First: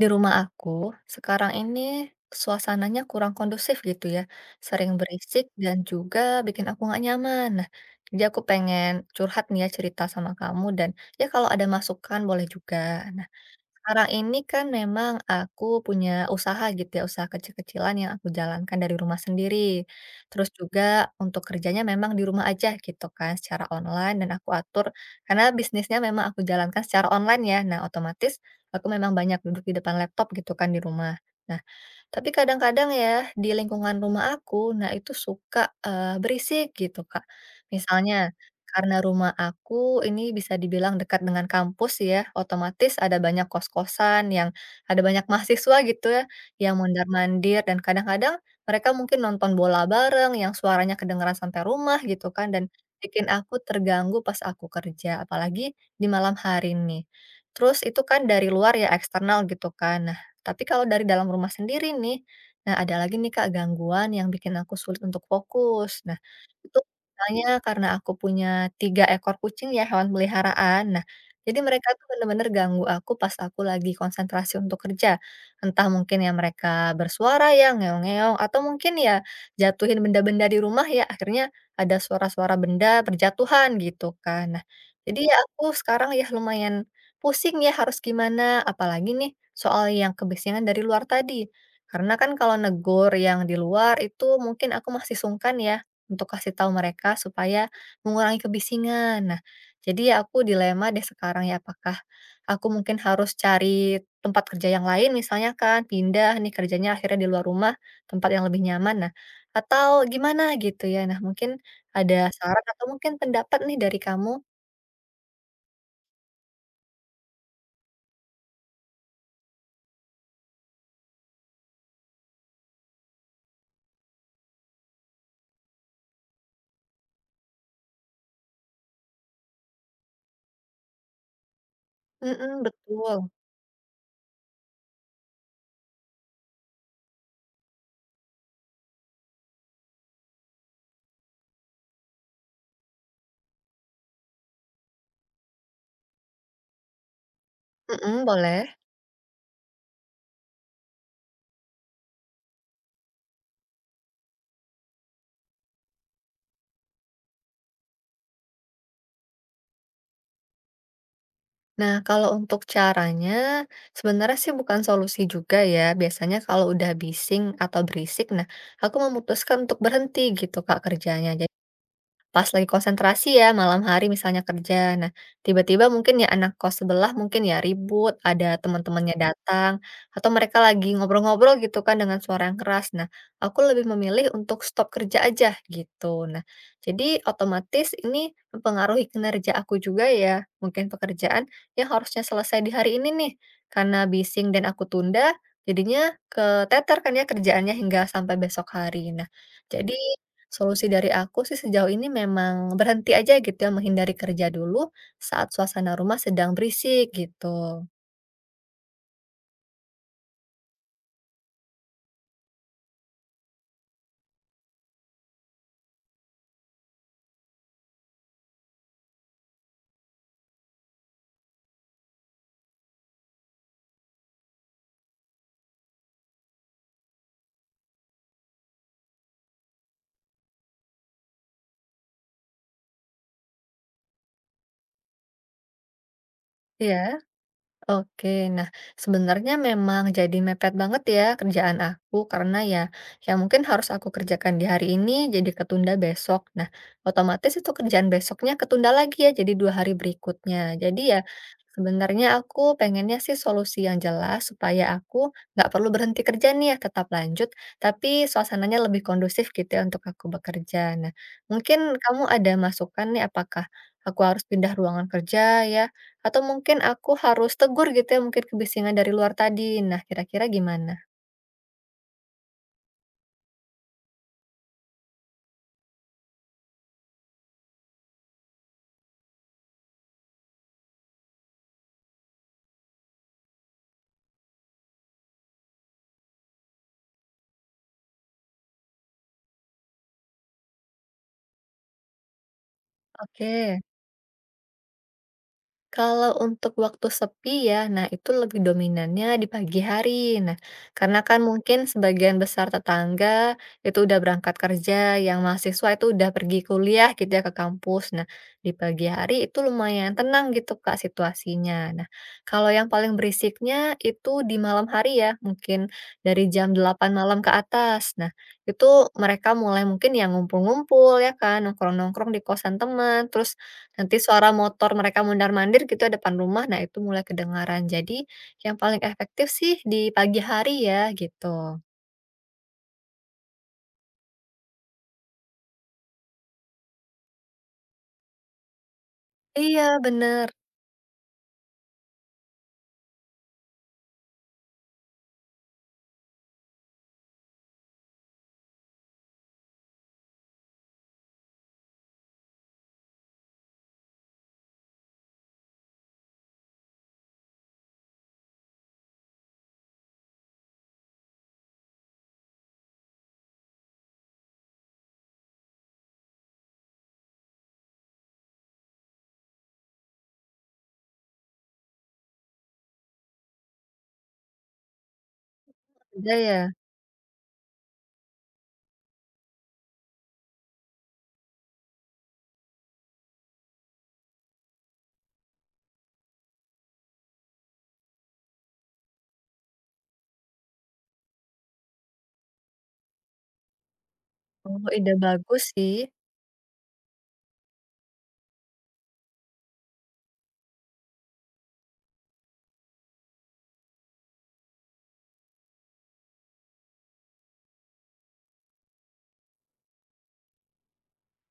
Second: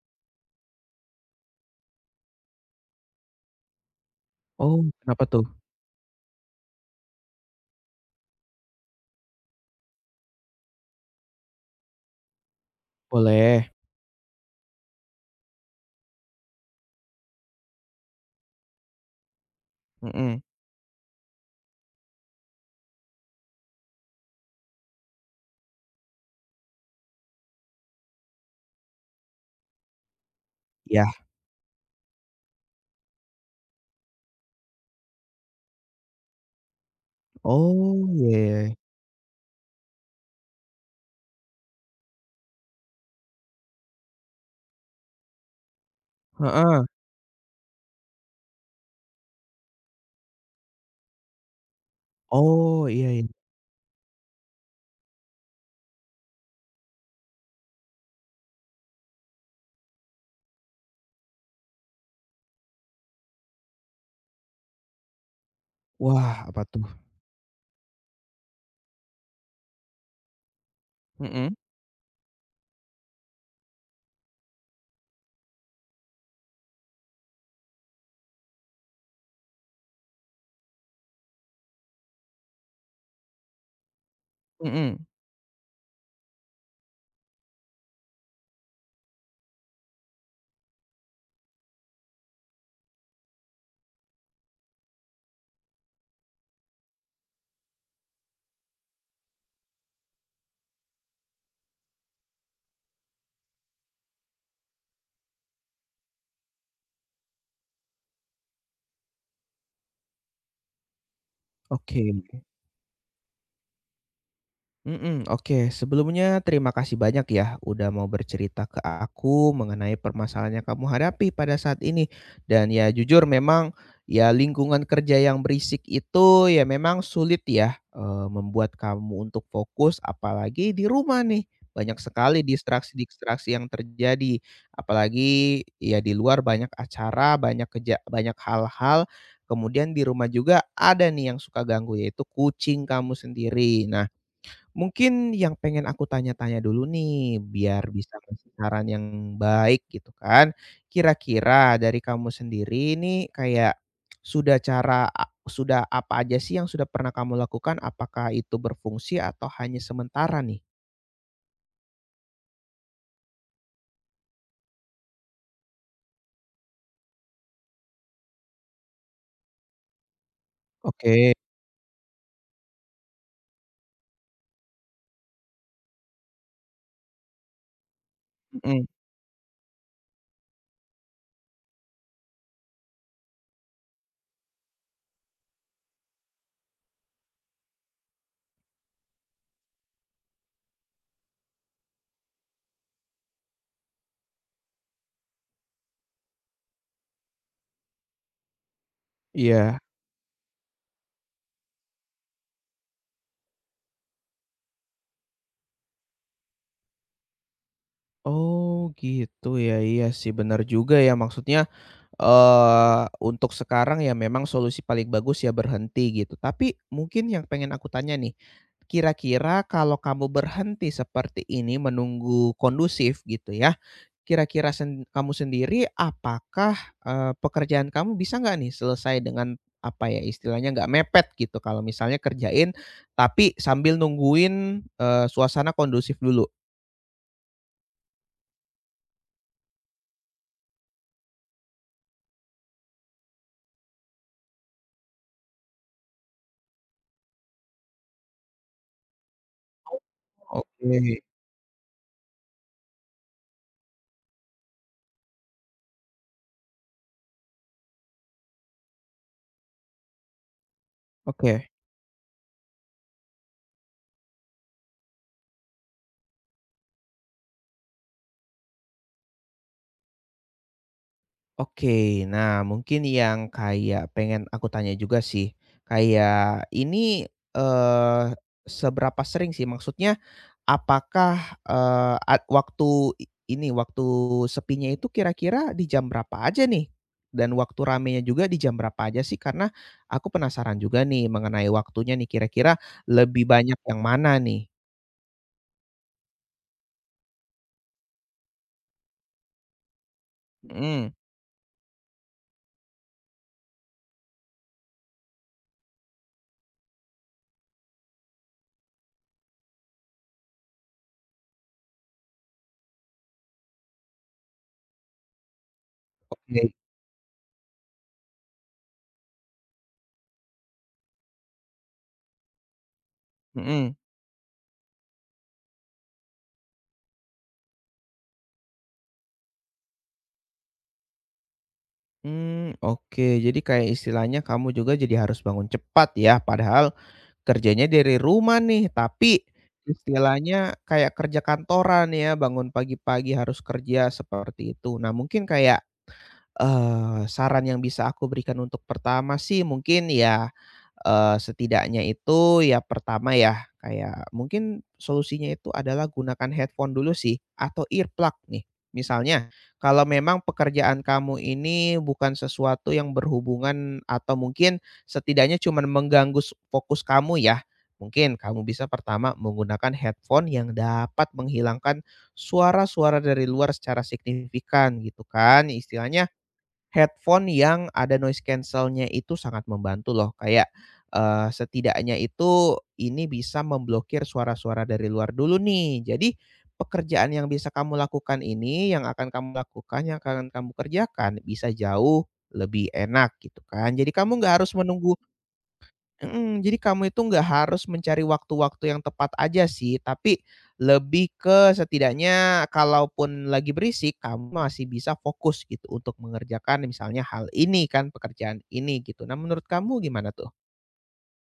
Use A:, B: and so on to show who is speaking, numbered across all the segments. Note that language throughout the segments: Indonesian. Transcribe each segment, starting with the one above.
A: Di rumah aku, sekarang ini suasananya kurang kondusif gitu ya.
B: Oh,
A: Sering
B: kenapa
A: berisik
B: tuh?
A: dan juga bikin aku nggak nyaman. Nah, jadi aku pengen curhat nih ya cerita sama kamu dan ya kalau ada masukan boleh juga. Nah,
B: Boleh.
A: sekarang ini kan memang aku punya usaha gitu ya, usaha kecil-kecilan yang aku jalankan dari rumah sendiri.
B: Mhm.
A: Terus juga untuk kerjanya memang di rumah aja gitu kan, secara online dan aku atur karena bisnisnya memang aku jalankan secara online ya. Nah, otomatis aku memang banyak duduk di depan laptop gitu kan di
B: Iya.
A: rumah. Nah, tapi kadang-kadang ya, di lingkungan rumah aku, nah itu suka, berisik gitu, Kak.
B: Oh, iya
A: Misalnya,
B: iya iya.
A: karena rumah aku ini bisa dibilang dekat dengan kampus ya, otomatis ada banyak kos-kosan yang ada banyak mahasiswa gitu ya, yang
B: Heeh.
A: mondar-mandir dan kadang-kadang mereka mungkin nonton bola bareng yang suaranya kedengeran sampai rumah gitu kan, dan
B: Oh, iya iya.
A: bikin aku terganggu pas aku kerja, apalagi di malam hari nih. Terus itu kan dari luar ya, eksternal gitu kan. Nah, tapi kalau dari dalam rumah sendiri nih, nah ada lagi nih Kak gangguan yang bikin aku sulit untuk fokus. Nah,
B: Wah, apa
A: itu
B: tuh?
A: misalnya karena aku punya 3 ekor kucing ya, hewan peliharaan. Nah,
B: Mhm
A: jadi mereka tuh bener-bener ganggu aku pas aku lagi konsentrasi untuk kerja. Entah mungkin ya mereka bersuara ya, ngeong-ngeong, atau mungkin ya jatuhin benda-benda di rumah ya, akhirnya ada suara-suara benda berjatuhan gitu kan. Nah,
B: mhm.
A: jadi ya aku sekarang ya lumayan pusing ya harus gimana, apalagi nih soal yang kebisingan dari luar tadi. Karena kan kalau negur yang di luar itu mungkin aku masih sungkan ya untuk kasih tahu mereka supaya mengurangi kebisingan. Nah, jadi ya aku dilema deh sekarang ya apakah aku mungkin harus cari tempat kerja yang lain misalnya kan, pindah nih kerjanya akhirnya di luar rumah, tempat yang lebih nyaman. Nah, atau gimana gitu ya. Nah, mungkin
B: Oke.
A: ada saran atau mungkin pendapat nih dari kamu?
B: Mhm, oke. Sebelumnya terima kasih banyak ya udah mau bercerita ke aku mengenai permasalahan yang kamu hadapi pada saat ini. Dan ya jujur memang ya lingkungan kerja yang berisik itu ya memang sulit ya, membuat kamu untuk fokus apalagi di rumah nih. Banyak sekali
A: Mhm, betul.
B: distraksi-distraksi yang terjadi, apalagi ya di luar banyak acara, banyak kerja banyak hal-hal, kemudian di rumah juga ada nih yang suka ganggu yaitu kucing kamu sendiri. Nah, mungkin yang pengen aku tanya-tanya dulu nih, biar bisa
A: Mhm,
B: ngasih
A: boleh.
B: saran yang baik gitu kan. Kira-kira dari kamu sendiri ini kayak sudah cara a sudah apa aja sih yang sudah pernah kamu lakukan? Apakah itu berfungsi atau hanya sementara nih?
A: Nah, kalau untuk caranya, sebenarnya sih bukan solusi juga ya. Biasanya kalau udah bising atau berisik, nah aku memutuskan untuk berhenti gitu Kak kerjanya
B: Oke,
A: pas lagi konsentrasi ya malam hari misalnya kerja. Nah, tiba-tiba mungkin ya anak kos sebelah mungkin ya ribut, ada
B: mhm,
A: teman-temannya datang atau mereka lagi ngobrol-ngobrol gitu kan dengan suara yang keras. Nah, aku lebih memilih untuk stop kerja aja gitu. Nah, jadi otomatis ini mempengaruhi kinerja aku juga ya. Mungkin pekerjaan yang harusnya selesai di hari ini nih karena bising dan aku tunda jadinya keteter kan ya kerjaannya hingga sampai besok hari. Nah,
B: iya.
A: jadi solusi dari aku sih sejauh ini memang berhenti aja gitu ya, menghindari kerja dulu saat suasana rumah sedang berisik gitu.
B: Oh gitu ya, iya sih benar juga ya maksudnya, eee, untuk sekarang ya memang solusi paling bagus ya berhenti gitu. Tapi mungkin yang pengen aku tanya nih, kira-kira kalau kamu berhenti seperti ini menunggu kondusif gitu ya, kira-kira sen kamu sendiri apakah, pekerjaan kamu bisa nggak nih selesai dengan apa ya istilahnya nggak mepet gitu kalau misalnya kerjain tapi sambil nungguin, suasana kondusif dulu?
A: Iya? Oke, nah sebenarnya memang jadi mepet banget ya kerjaan aku karena ya yang mungkin harus aku kerjakan di hari ini jadi ketunda besok. Nah, otomatis itu kerjaan besoknya ketunda lagi ya jadi 2 hari berikutnya. Jadi ya
B: Oke,
A: sebenarnya aku pengennya sih solusi yang jelas supaya aku nggak perlu berhenti kerja nih ya tetap lanjut, tapi suasananya lebih kondusif gitu ya untuk aku bekerja. Nah,
B: oke.
A: mungkin kamu ada masukan nih apakah aku harus pindah ruangan kerja ya atau mungkin aku harus tegur gitu ya mungkin kebisingan dari luar tadi. Nah, kira-kira gimana?
B: Oke, nah mungkin yang kayak pengen aku tanya juga sih, kayak ini, eee, seberapa sering sih? Maksudnya apakah, eee, at waktu i ini, waktu sepinya itu kira-kira di jam berapa aja nih? Dan waktu ramenya juga di jam berapa aja sih? Karena aku penasaran juga nih mengenai waktunya nih, kira-kira lebih banyak
A: Oke.
B: yang mana nih?
A: Kalau untuk waktu sepi ya, nah itu lebih dominannya di pagi hari. Nah,
B: Mhm,
A: karena kan mungkin sebagian besar tetangga itu udah berangkat kerja, yang mahasiswa itu udah pergi kuliah gitu ya ke kampus. Nah, di pagi hari itu lumayan tenang gitu Kak situasinya. Nah, kalau yang paling berisiknya itu di malam hari ya, mungkin dari jam
B: oke,
A: 8 malam ke atas. Nah, itu mereka mulai mungkin yang ngumpul-ngumpul ya kan, nongkrong-nongkrong di kosan teman, terus
B: mhm,
A: nanti suara motor mereka mondar-mandir gitu ya depan rumah, nah itu mulai kedengaran. Jadi yang paling efektif sih di pagi hari ya gitu.
B: mmm, oke. Jadi kayak istilahnya kamu juga jadi harus bangun cepat ya, padahal kerjanya dari rumah nih, tapi
A: Iya bener,
B: istilahnya kayak kerja kantoran ya, bangun pagi-pagi harus kerja seperti itu. Nah, mungkin kayak saran yang bisa aku berikan untuk pertama sih mungkin ya, setidaknya itu ya pertama ya, kayak mungkin solusinya itu adalah gunakan headphone dulu sih atau earplug nih. Misalnya kalau memang pekerjaan kamu ini bukan sesuatu yang berhubungan atau mungkin setidaknya cuma mengganggu s fokus kamu ya, mungkin kamu bisa pertama menggunakan headphone yang dapat menghilangkan suara-suara dari luar secara signifikan gitu kan. Istilahnya
A: ada ya?
B: headphone yang ada noise cancelnya itu sangat membantu loh, kayak, setidaknya itu ini bisa memblokir suara-suara dari luar dulu nih. Jadi, pekerjaan yang bisa kamu lakukan ini, yang akan kamu lakukan, yang akan kamu kerjakan, bisa jauh lebih enak gitu kan. Jadi kamu nggak harus
A: Oh ide
B: menunggu.
A: bagus sih.
B: Mhm, jadi kamu itu nggak harus mencari waktu-waktu yang tepat aja sih, tapi lebih ke setidaknya kalaupun lagi berisik, kamu masih bisa fokus gitu untuk mengerjakan misalnya hal ini kan, pekerjaan ini gitu. Nah menurut kamu gimana tuh?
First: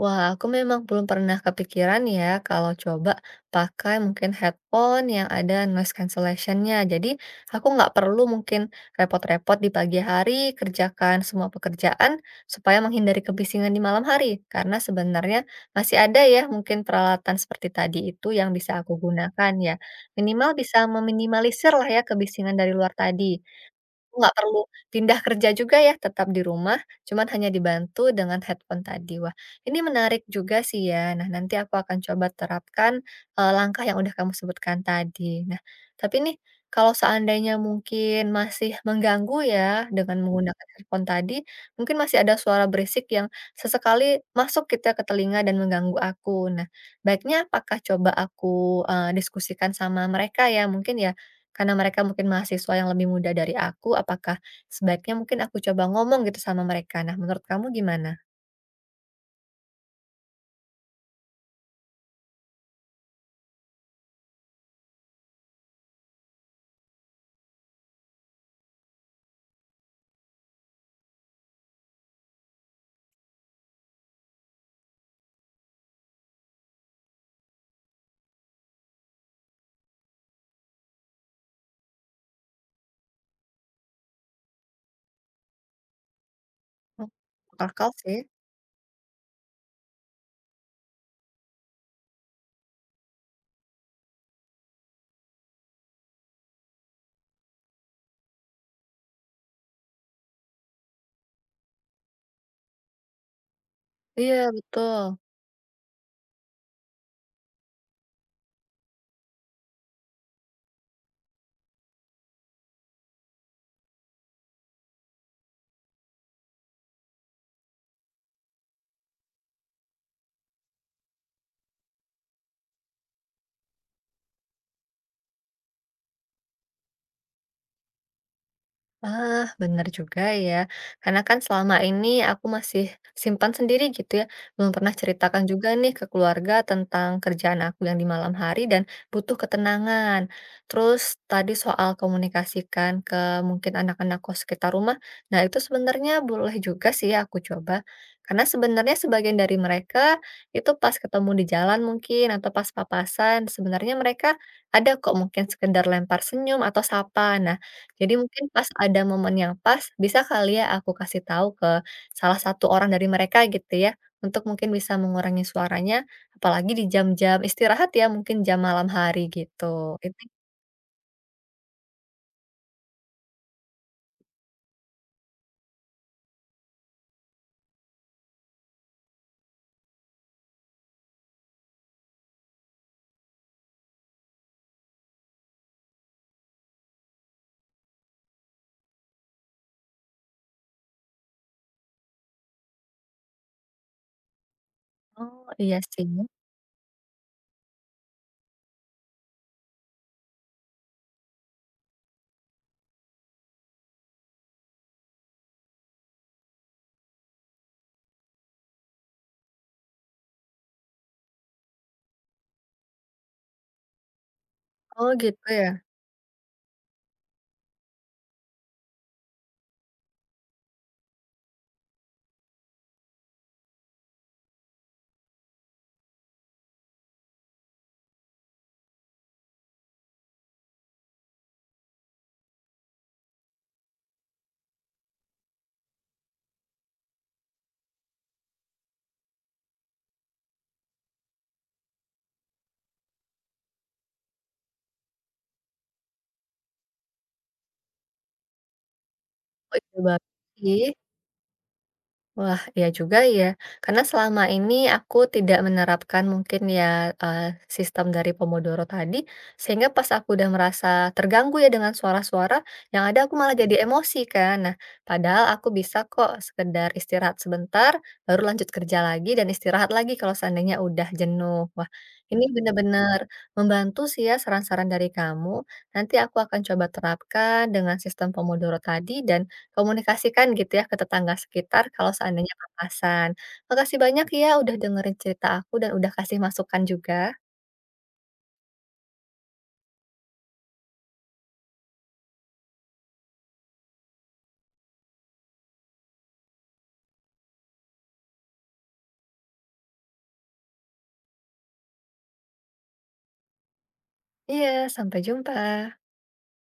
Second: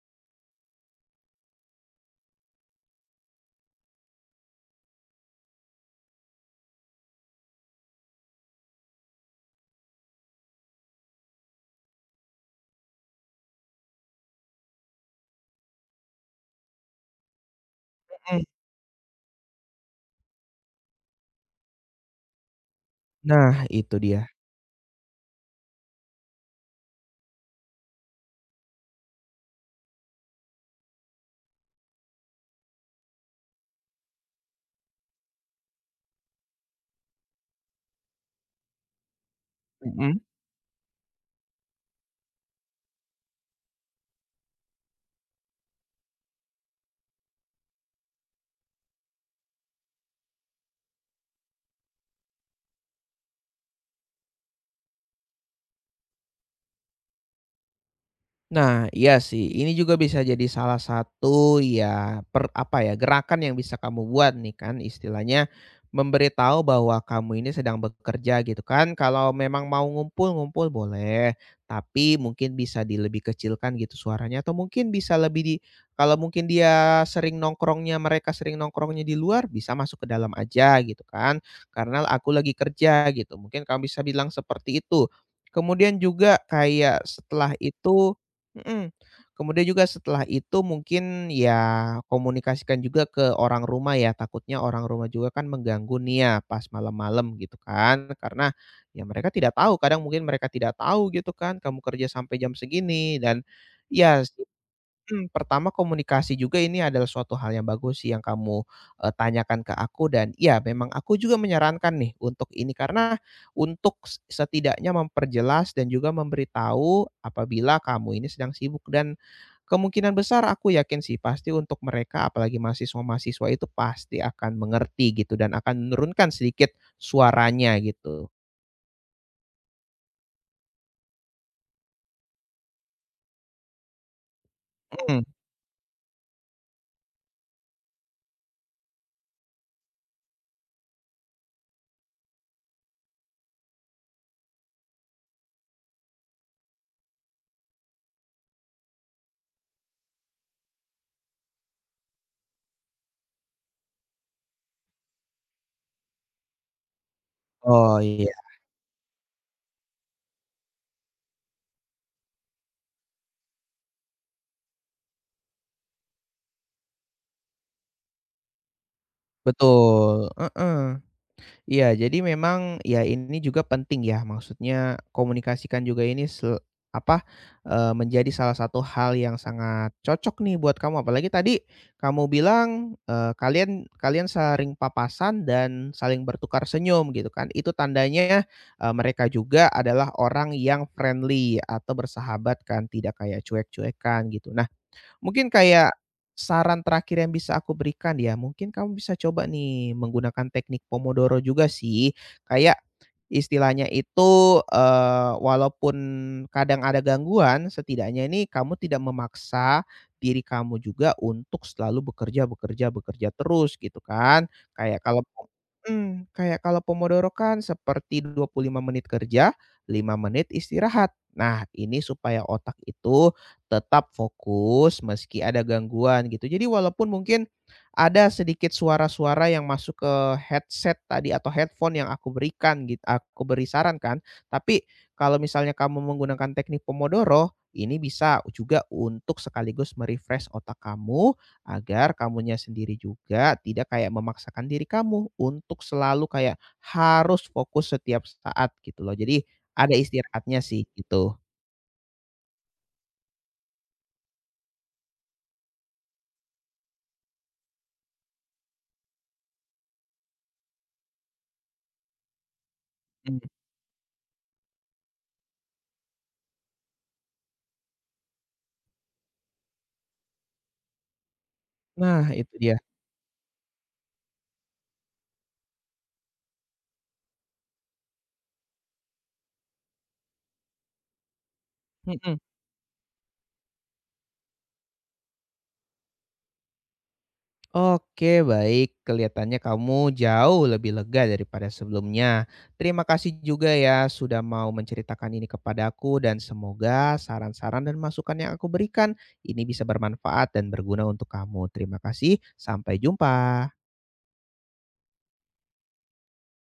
A: Wah, aku memang belum pernah kepikiran ya kalau coba pakai mungkin headphone yang ada noise cancellation-nya. Jadi, aku nggak perlu mungkin repot-repot di pagi hari kerjakan semua pekerjaan supaya menghindari kebisingan di malam hari. Karena sebenarnya masih ada ya mungkin peralatan seperti tadi itu
B: Mhm,
A: yang bisa aku gunakan ya. Minimal bisa meminimalisir lah ya kebisingan dari luar tadi.
B: nah itu dia,
A: Nggak perlu pindah kerja juga ya, tetap di rumah, cuman hanya dibantu dengan headphone tadi. Wah, ini menarik juga sih ya. Nah, nanti aku akan coba terapkan, langkah yang udah kamu sebutkan tadi. Nah, tapi nih, kalau seandainya mungkin masih mengganggu ya,
B: mhm.
A: dengan menggunakan headphone tadi, mungkin masih ada suara berisik yang sesekali masuk kita ke telinga dan mengganggu aku. Nah, baiknya apakah coba aku, diskusikan sama mereka ya, mungkin ya, karena mereka mungkin mahasiswa yang lebih muda dari aku, apakah sebaiknya mungkin aku coba ngomong gitu sama mereka? Nah, menurut kamu gimana?
B: Nah, iya sih. Ini juga bisa jadi salah satu ya per apa ya, gerakan yang bisa kamu buat nih kan istilahnya memberitahu bahwa kamu ini sedang bekerja gitu kan. Kalau memang mau ngumpul-ngumpul boleh, tapi mungkin bisa di lebih kecilkan gitu suaranya atau mungkin bisa lebih di kalau mungkin dia sering nongkrongnya, mereka sering nongkrongnya di luar bisa masuk ke dalam aja gitu kan. Karena aku lagi kerja gitu. Mungkin kamu bisa bilang seperti itu. Kemudian juga kayak
A: Oh,
B: setelah
A: akal
B: itu.
A: sih.
B: Mhm. Kemudian juga setelah itu mungkin ya komunikasikan juga ke orang rumah ya, takutnya orang rumah juga kan mengganggu nih ya pas malam-malam gitu kan. Karena ya mereka tidak tahu, kadang mungkin mereka tidak tahu gitu kan kamu kerja sampai jam segini dan ya.
A: Iya, betul.
B: Mhm, pertama komunikasi juga ini adalah suatu hal yang bagus sih yang kamu, tanyakan ke aku dan ya memang aku juga menyarankan nih untuk ini karena untuk se setidaknya memperjelas dan juga memberitahu apabila kamu ini sedang sibuk dan kemungkinan besar aku yakin sih pasti untuk mereka apalagi mahasiswa-mahasiswa itu pasti akan mengerti gitu dan akan menurunkan sedikit suaranya gitu.
A: Ah, benar juga ya. Karena kan selama ini aku masih simpan sendiri gitu ya. Belum pernah
B: Mhm.
A: ceritakan juga nih ke keluarga tentang kerjaan aku yang di malam hari dan butuh ketenangan. Terus tadi soal komunikasikan ke mungkin anak-anak kos sekitar rumah. Nah, itu sebenarnya boleh juga sih ya aku coba. Karena sebenarnya sebagian dari mereka itu pas ketemu di jalan mungkin atau pas papasan, sebenarnya mereka ada kok mungkin sekedar lempar senyum atau sapa. Nah,
B: Oh
A: jadi
B: iya,
A: mungkin pas ada momen yang pas, bisa kali ya aku kasih tahu ke salah satu orang dari mereka gitu ya, untuk mungkin bisa mengurangi suaranya, apalagi di jam-jam istirahat ya, mungkin jam malam hari gitu. Itu
B: betul, heeh. Iya, jadi memang ya ini juga penting ya, maksudnya komunikasikan juga ini se apa, menjadi salah satu hal yang sangat cocok nih buat kamu. Apalagi tadi kamu bilang, kalian kalian saling papasan dan saling bertukar senyum gitu kan. Itu tandanya, mereka juga adalah orang yang friendly atau bersahabat kan, tidak kayak cuek-cuekan gitu. Nah,
A: oh
B: mungkin
A: iya
B: kayak
A: sih.
B: saran terakhir yang bisa aku berikan ya, mungkin kamu bisa coba nih menggunakan teknik pomodoro juga sih. Kayak istilahnya itu, walaupun kadang ada gangguan, setidaknya ini kamu tidak memaksa diri kamu juga untuk selalu bekerja bekerja bekerja terus gitu kan. Kayak
A: Oh
B: kalau po
A: gitu ya?
B: mhm, kayak kalau pomodoro kan seperti 25 menit kerja, 5 menit istirahat. Nah, ini supaya otak itu tetap fokus meski ada gangguan gitu. Jadi walaupun mungkin ada sedikit suara-suara yang masuk ke headset tadi atau headphone yang aku berikan gitu. Aku beri saran kan, tapi kalau misalnya kamu menggunakan teknik pomodoro, ini bisa juga untuk sekaligus me otak kamu agar kamunya sendiri juga tidak kayak memaksakan diri kamu untuk selalu kayak harus fokus setiap saat gitu loh. Jadi
A: Oh,
B: ada
A: iya banget
B: istirahatnya
A: sih.
B: sih gitu.
A: Wah, ya juga ya. Karena selama ini aku tidak menerapkan mungkin ya, sistem dari Pomodoro tadi, sehingga pas aku udah merasa terganggu ya dengan suara-suara, yang ada aku
B: Mmm.
A: malah jadi emosi kan. Nah, padahal aku bisa kok sekedar istirahat sebentar, baru lanjut kerja lagi dan istirahat lagi kalau seandainya udah jenuh. Wah,
B: Nah
A: ini
B: itu dia.
A: benar-benar membantu sih ya saran-saran dari kamu. Nanti aku akan coba terapkan dengan sistem Pomodoro tadi dan komunikasikan gitu ya ke tetangga sekitar kalau
B: Mhm.
A: seandainya papasan. Makasih banyak ya udah dengerin cerita aku dan udah kasih masukan juga.
B: Oke, baik. Kelihatannya kamu jauh lebih lega daripada sebelumnya. Terima kasih juga ya sudah mau menceritakan ini kepadaku dan semoga saran-saran dan masukan yang aku berikan ini bisa bermanfaat dan berguna untuk kamu. Terima kasih. Sampai jumpa.
A: Iya, sampai jumpa.